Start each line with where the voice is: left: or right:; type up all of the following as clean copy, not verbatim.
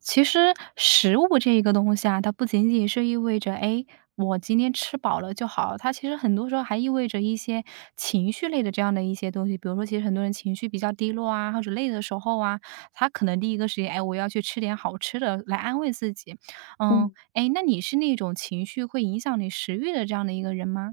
right: 其实食物这一个东西啊，它不仅仅是意味着，哎，我今天吃饱了就好，它其实很多时候还意味着一些情绪类的这样的一些东西。比如说，其实很多人情绪比较低落啊，或者累的时候啊，他可能第一个时间，哎，我要去吃点好吃的来安慰自己。嗯，
left: 嗯，
right: 哎，那你是那种情绪会影响你食欲的这样的一个人吗？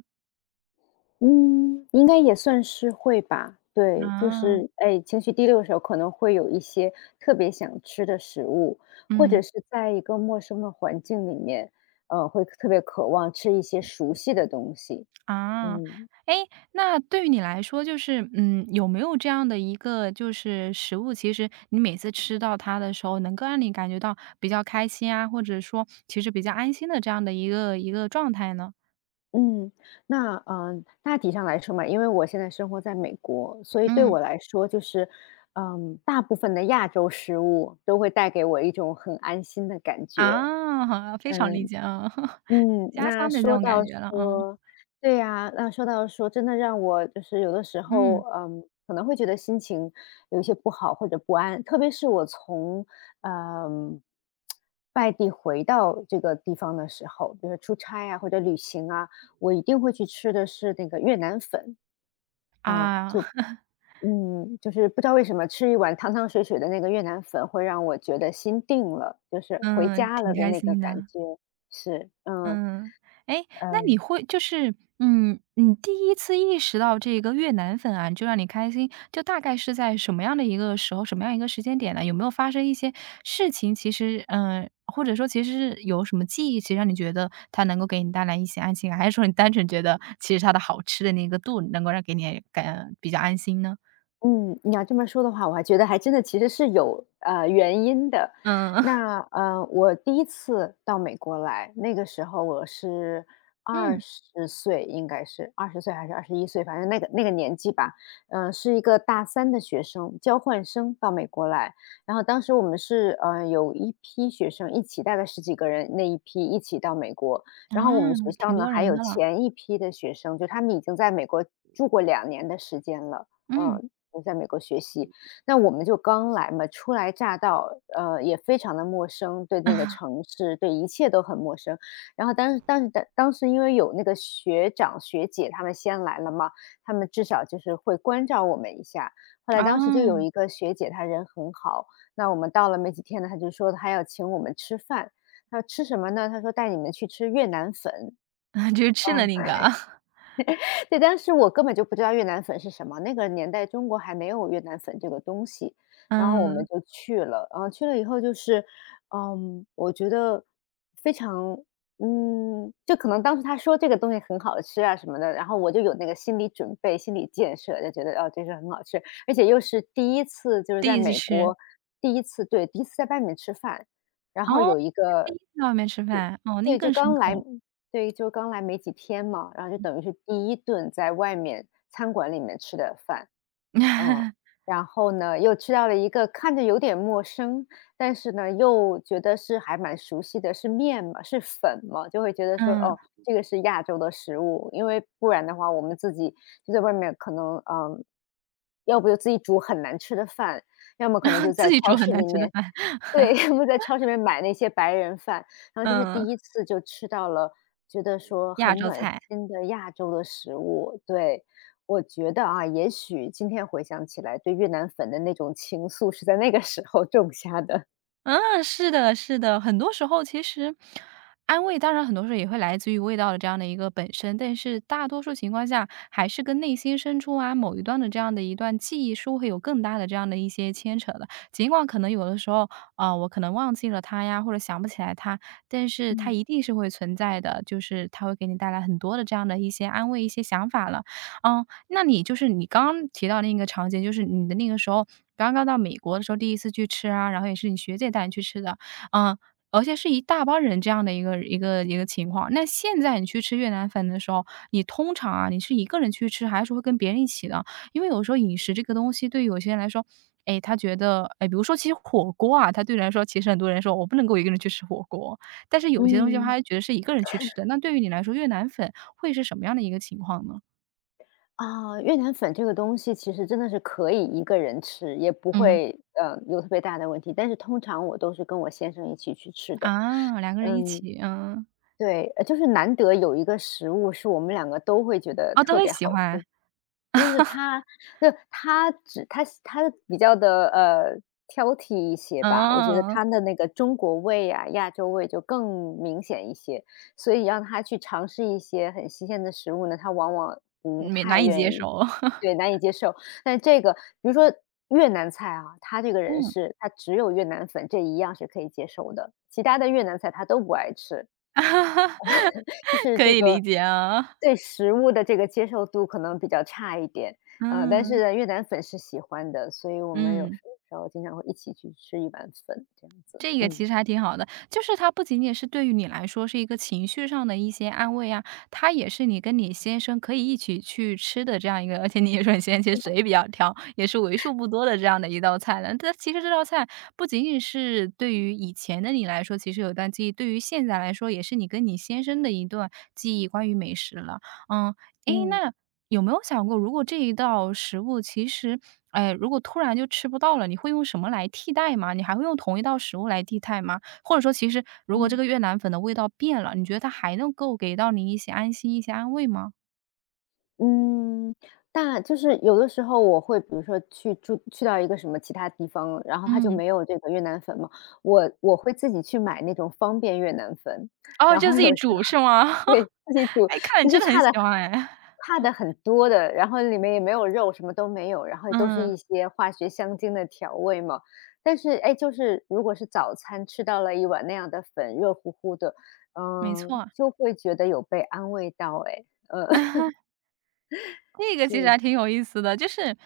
left: 嗯，应该也算是会吧。对，就
right: 啊。
left: 是，哎，情绪低落的时候可能会有一些特别想吃的食物，或者
right: 嗯。
left: 是在一个陌生的环境里面，会特别渴望吃一些熟悉的东西。
right: 啊，
left: 嗯。
right: 哎，那对于你来说，就是，嗯，有没有这样的一个就是食物，其实你每次吃到它的时候，能够让你感觉到比较开心啊，或者说其实比较安心的这样的一个状态呢？
left: 嗯，那大体上来说嘛，因为我现在生活在美国，所以对
right: 嗯。
left: 我来说就是，大部分的亚洲食物都会带给我一种很安心的感觉。
right: 啊。非常理
left: 嗯。
right: 解，啊。
left: 嗯，
right: 家
left: 那
right: 乡的那
left: 说
right: 种感
left: 到
right: 觉了，嗯。
left: 说对呀，那说到说真的让我就是有的时候，
right: 嗯。
left: 可能会觉得心情有一些不好或者不安，特别是我从，嗯，外地回到这个地方的时候，比如说出差啊或者旅行啊，我一定会去吃的是那个越南粉，嗯，
right: 啊。
left: 嗯，就是不知道为什么吃一碗汤汤水水的那个越南粉会让我觉得心定了，就是回
right: 嗯，
left: 家
right: 挺
left: 了的
right: 开
left: 那个
right: 心
left: 感
right: 的。
left: 觉，是，嗯，
right: 嗯，哎，那你
left: 嗯。
right: 会就是嗯，你第一次意识到这个越南粉啊，就让你开心，就大概是在什么样的一个时候，什么样一个时间点呢？有没有发生一些事情，其实嗯，或者说其实是有什么记忆，其实让你觉得它能够给你带来一些安心感，还是说你单纯觉得其实它的好吃的那个度能够让给你感比较安心呢？
left: 嗯，你要这么说的话，我还觉得还真的其实是有原因的。
right: 嗯。
left: 那我第一次到美国来，那个时候我是二
right: 嗯。
left: 十岁，应该是二十岁还是21岁，反正那个年纪吧。是一个大三的学生，交换生到美国来。然后当时我们是有一批学生一起，大概十几个人那一批一起到美国。
right: 啊，
left: 然后我们学校
right: 挺
left: 呢
right: 多
left: 还
right: 人
left: 有
right: 的了。
left: 前一批的学生，就他们已经在美国住过2年的时间了。
right: 嗯。
left: 嗯，我在美国学习，那我们就刚来嘛，初来乍到，也非常的陌生，对
right: 啊
left: 那个城市，对一切都很陌生。然后当时因为有那个学长学姐他们先来了嘛，他们至少就是会关照我们一下。后来当时就有一个学姐，她人很好，那我们到了没几天呢，她就说她要请我们吃饭，她说："吃什么呢？"她说："带你们去吃越南粉。"
right: 啊，就是吃了
left: 嗯。
right: 那个啊。
left: 对，但是我根本就不知道越南粉是什么，那个年代中国还没有越南粉这个东西，然后我们
right: 嗯。
left: 就去了，然后去了以后就是，我觉得非常，就可能当时他说这个东西很好吃啊什么的，然后我就有那个心理准备、心理建设，就觉得哦，这是很好吃，而且又是第一次，就是
right: 第
left: 在
right: 一次
left: 美
right: 吃。
left: 国第一次，对，第一次在外面吃饭，然后
right: 哦，
left: 有一
right: 还第
left: 个
right: 一次在外面吃饭，哦，那
left: 对，就
right: 更深
left: 刚
right: 刻
left: 来
right: 了。
left: 对，就刚来没几天嘛，然后就等于是第一顿在外面餐馆里面吃的饭，嗯。然后呢，又吃到了一个看着有点陌生，但是呢，又觉得是还蛮熟悉的，是面嘛，是粉嘛，就会觉得说，
right: 嗯。
left: 哦，这个是亚洲的食物，因为不然的话，我们自己就在外面可能，要不就自己煮很难吃的饭，要么可
right: 然
left: 能
right: 后
left: 就
right: 自
left: 在
right: 己
left: 超
right: 煮很
left: 市
right: 难
left: 里
right: 吃的
left: 面，
right: 饭。
left: 对，我们在超市里面买那些白人饭，然后这是
right: 嗯。
left: 第一次就吃到了，觉得说
right: 亚
left: 很
right: 洲
left: 暖
right: 菜。
left: 心的亚洲的食物。对，我觉得啊，也许今天回想起来，对越南粉的那种情愫是在那个时候种下的。
right: 嗯，是的是的。很多时候其实安慰当然很多时候也会来自于味道的这样的一个本身，但是大多数情况下还是跟内心深处啊，某一段的这样的一段记忆是会有更大的这样的一些牵扯的。尽管可能有的时候，啊，我可能忘记了它呀，或者想不起来它，但是它
left: 嗯。
right: 一定是会存在的，就是它会给你带来很多的这样的一些安慰、一些想法了。嗯，那你就是你刚刚提到那个场景，就是你的那个时候刚刚到美国的时候，第一次去吃啊，然后也是你学姐带你去吃的。嗯。而且是一大帮人这样的一个情况。那现在你去吃越南粉的时候，你通常啊，你是一个人去吃，还是会跟别人一起的？因为有时候饮食这个东西，对于有些人来说，哎，他觉得，哎，比如说其实火锅啊，他对人来说，其实很多人说我不能够一个人去吃火锅，但是有些东西他
left: 嗯，
right: 还觉得是一个人去吃的。那对于你来说，越南粉会是什么样的一个情况呢？
left: 啊，越南粉这个东西其实真的是可以一个人吃，也不
right: 嗯。
left: 会，有特别大的问题，但是通常我都是跟我先生一起去吃的。
right: 啊两个人一
left: 嗯，
right: 起，嗯。
left: 对，就是难得有一个食物是我们两个都会觉得
right: 哦，都
left: 特
right: 会
left: 别
right: 喜
left: 好
right: 欢。
left: 吃，就是 他，就他只他他比较的挑剔一些吧，我觉得
right: 嗯，
left: 他的那个中国味呀、亚洲味就更明显一些，所以让他去尝试一些很新鲜的食物呢，他往往不
right: 没
left: 太
right: 难以
left: 愿
right: 接
left: 意，
right: 受。
left: 对，难以接受。但这个比如说越南菜啊，他这个人
right: 嗯。
left: 是他只有越南粉这一样是可以接受的，其他的越南菜他都不爱吃。就 是
right: 可
left: 这
right: 以理
left: 个
right: 解啊。
left: 对食物的这个接受度可能比较差一点，但是
right: 嗯。
left: 呢越南粉是喜欢的，所以我们有
right: 嗯。
left: 时候经常会一起去吃一碗粉这样子，
right: 这个其
left: 嗯。
right: 实还挺好的，就是它不仅仅是对于你来说是一个情绪上的一些安慰啊，它也是你跟你先生可以一起去吃的这样一个，而且你也说你先生其实嘴比较挑，也是为数不多的这样的一道菜了。它其实这道菜不仅仅是对于以前的你来说，其实有段记忆，对于现在来说也是你跟你先生的一段记忆，关于美食了。嗯，诶，
left: 嗯，
right: 那有没有想过，如果这一道食物其实，哎，如果突然就吃不到了，你会用什么来替代吗？你还会用同一道食物来替代吗？或者说，其实如果这
left: 嗯。
right: 个越南粉的味道变了，你觉得它还能够给到你一些安心、一些安慰吗？
left: 嗯，但就是有的时候我会比如说去到一个什么其他地方，然后它就
right: 嗯。
left: 没有这个越南粉嘛，我会自己去买那种方便越南粉，
right: 哦，
left: 然
right: 就
left: 后
right: 自
left: 有
right: 己
left: 时候，
right: 煮是吗？
left: 对，自己煮，
right: 哎，看来
left: 其
right: 你真
left: 实
right: 的很
left: 差
right: 喜
left: 的
right: 欢哎。
left: 差的很多的，然后里面也没有肉，什么都没有，然后 都是
right: 嗯，
left: 一些化学香精的调味嘛。但是哎，就是如果是早餐吃到了一碗那样的粉，热乎乎的，
right: 没错。
left: 就会觉得有被安慰到哎，
right: 那个其实
left: 是。
right: 还挺有意思的，就是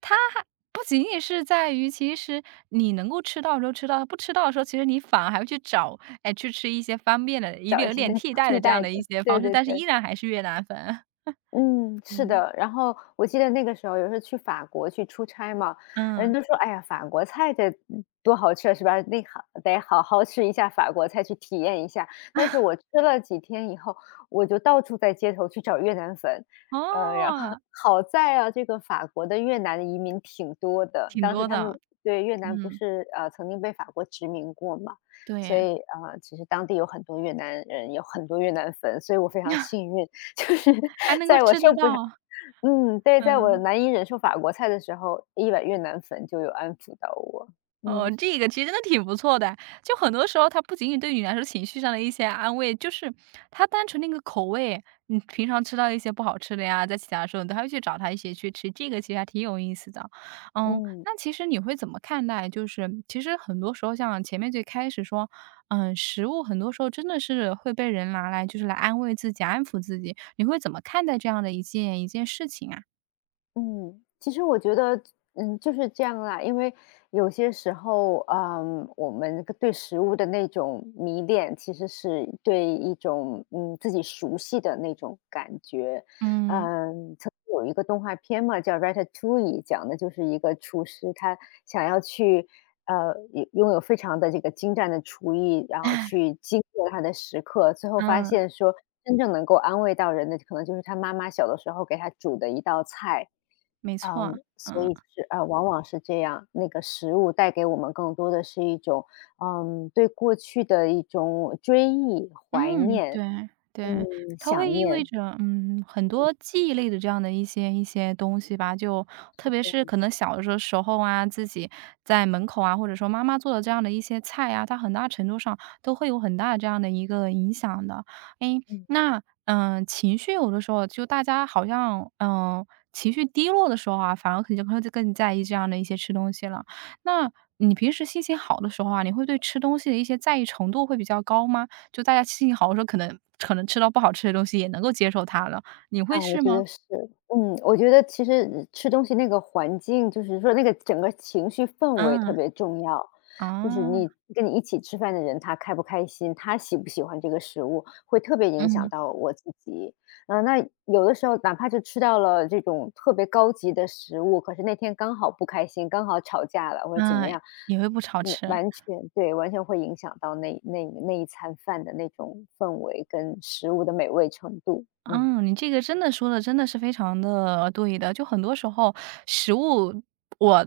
right: 它还不仅仅是在于，其实你能够吃到的时候吃到，不吃到的时候，其实你反而还会去找，哎，去吃一些方便的，一
left: 找
right: 点
left: 一
right: 有
left: 些
right: 点 替代
left: 替
right: 的这样
left: 代的，
right: 的一些
left: 对
right: 方式，
left: 对
right: 但是依
left: 对。
right: 然还是越南粉。
left: 嗯，是
right: 嗯。
left: 的。然后我记得那个时候，有时候去法国去出差嘛，人
right: 嗯，
left: 都说："哎呀，法国菜得多好吃啊是吧？那好得好好吃一下法国菜，去体验一下。"但是我吃了几天以后，我就到处在街头去找越南粉。然后
right: 哦，
left: 好在啊，这个法国的越南移民挺多的，
right: 挺
left: 当时
right: 多
left: 他们
right: 的。
left: 对越南不
right: 嗯，
left: 是曾经被法国殖民过嘛，所
right: 对。
left: 以啊，其实当地有很多越南人，有很多越南粉，所以我非常幸运，就是
right: 还能够
left: 在我
right: 吃得
left: 受不了
right: 到。
left: 嗯，对，在我
right: 嗯。
left: 难以忍受法国菜的时候，一碗越南粉就有安抚到我，
right: 哦，
left: 嗯。
right: 这个其实真的挺不错的。就很多时候，它不仅仅对你来说情绪上的一些安慰，就是它单纯的一个口味，你平常吃到一些不好吃的呀，在其他时候你都还会去找它一起去吃，这个其实还挺有意思的。嗯，
left: 嗯。
right: 那其实你会怎么看待？就是其实很多时候，像前面最开始说，嗯，食物很多时候真的是会被人拿来就是来安慰自己、安抚自己。你会怎么看待这样的一件事情啊？
left: 嗯，其实我觉得，就是这样啦。因为有些时候，我们对食物的那种迷恋，其实是对一种自己熟悉的那种感觉。
right: 嗯。
left: 嗯，曾经有一个动画片嘛，叫《Ratatouille》,讲的就是一个厨师，他想要去拥有非常的这个精湛的厨艺，然后去经过他的时刻，最后发
right: 嗯，
left: 现说，真正能够安慰到人的，可能就是他妈妈小的时候给他煮的一道菜。
right: 没错。
left: 嗯，所
right: 嗯。
left: 以就是往往是这样，那个食物带给我们更多的是一种，对过去的一种追忆、怀
right: 嗯，
left: 念，
right: 对
left: 嗯，
right: 对。它会
left: 想
right: 意味
left: 念，
right: 着，嗯，很多记忆类的这样的一些一些东西吧，就特别是
left: 对，
right: 可能小的时候啊，自己在门口啊，或者说妈妈做的这样的一些菜啊，它很大程度上都会有很大的这样的一个影响的。诶，
left: 嗯。
right: 那，嗯，情绪有的时候就大家好像，嗯，呃情绪低落的时候啊，反而可能会更在意这样的一些吃东西了。那你平时心情好的时候啊，你会对吃东西的一些在意程度会比较高吗？就大家心情好的时候，可能吃到不好吃的东西也能够接受它了，你会
left: 啊，我
right: 是
left: 觉
right: 吗？
left: 得是，我觉得其实吃东西那个环境，就是说那个整个情绪氛围特
right: 嗯，
left: 别重要。就是
right: 啊。
left: 你跟你一起吃饭的人，他开不开心，他喜不喜欢这个食物，会特别影响
right: 嗯。
left: 到我自己。嗯，那有的时候哪怕是吃到了这种特别高级的食物，可是那天刚好不开心，刚好吵架了或者怎么
right: 嗯，
left: 样，
right: 也会不常
left: 嗯，
right: 吃。
left: 完全对，完全会影响到那一餐饭的那种氛围跟食物的美味程度，嗯。
right: 嗯，你这个真的说的真的是非常的对的。就很多时候食物，我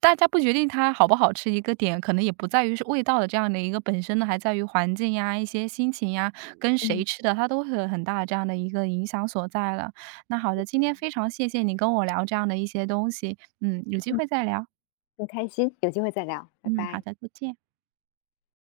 right: 大家不决定它好不好吃一个点，可能也不在于是味道的这样的一个本身呢，还在于环境呀、一些心情呀、跟谁
left: 嗯。
right: 吃的，它都会有很大的这样的一个影响所在了。那好的，今天
left: 嗯，
right: 非常谢谢你跟我聊这样的一些东西。嗯，有机
left: 嗯
right: 会再聊。
left: 很开心，有机会再聊，拜
right: 嗯，好
left: 拜。
right: 的，再见。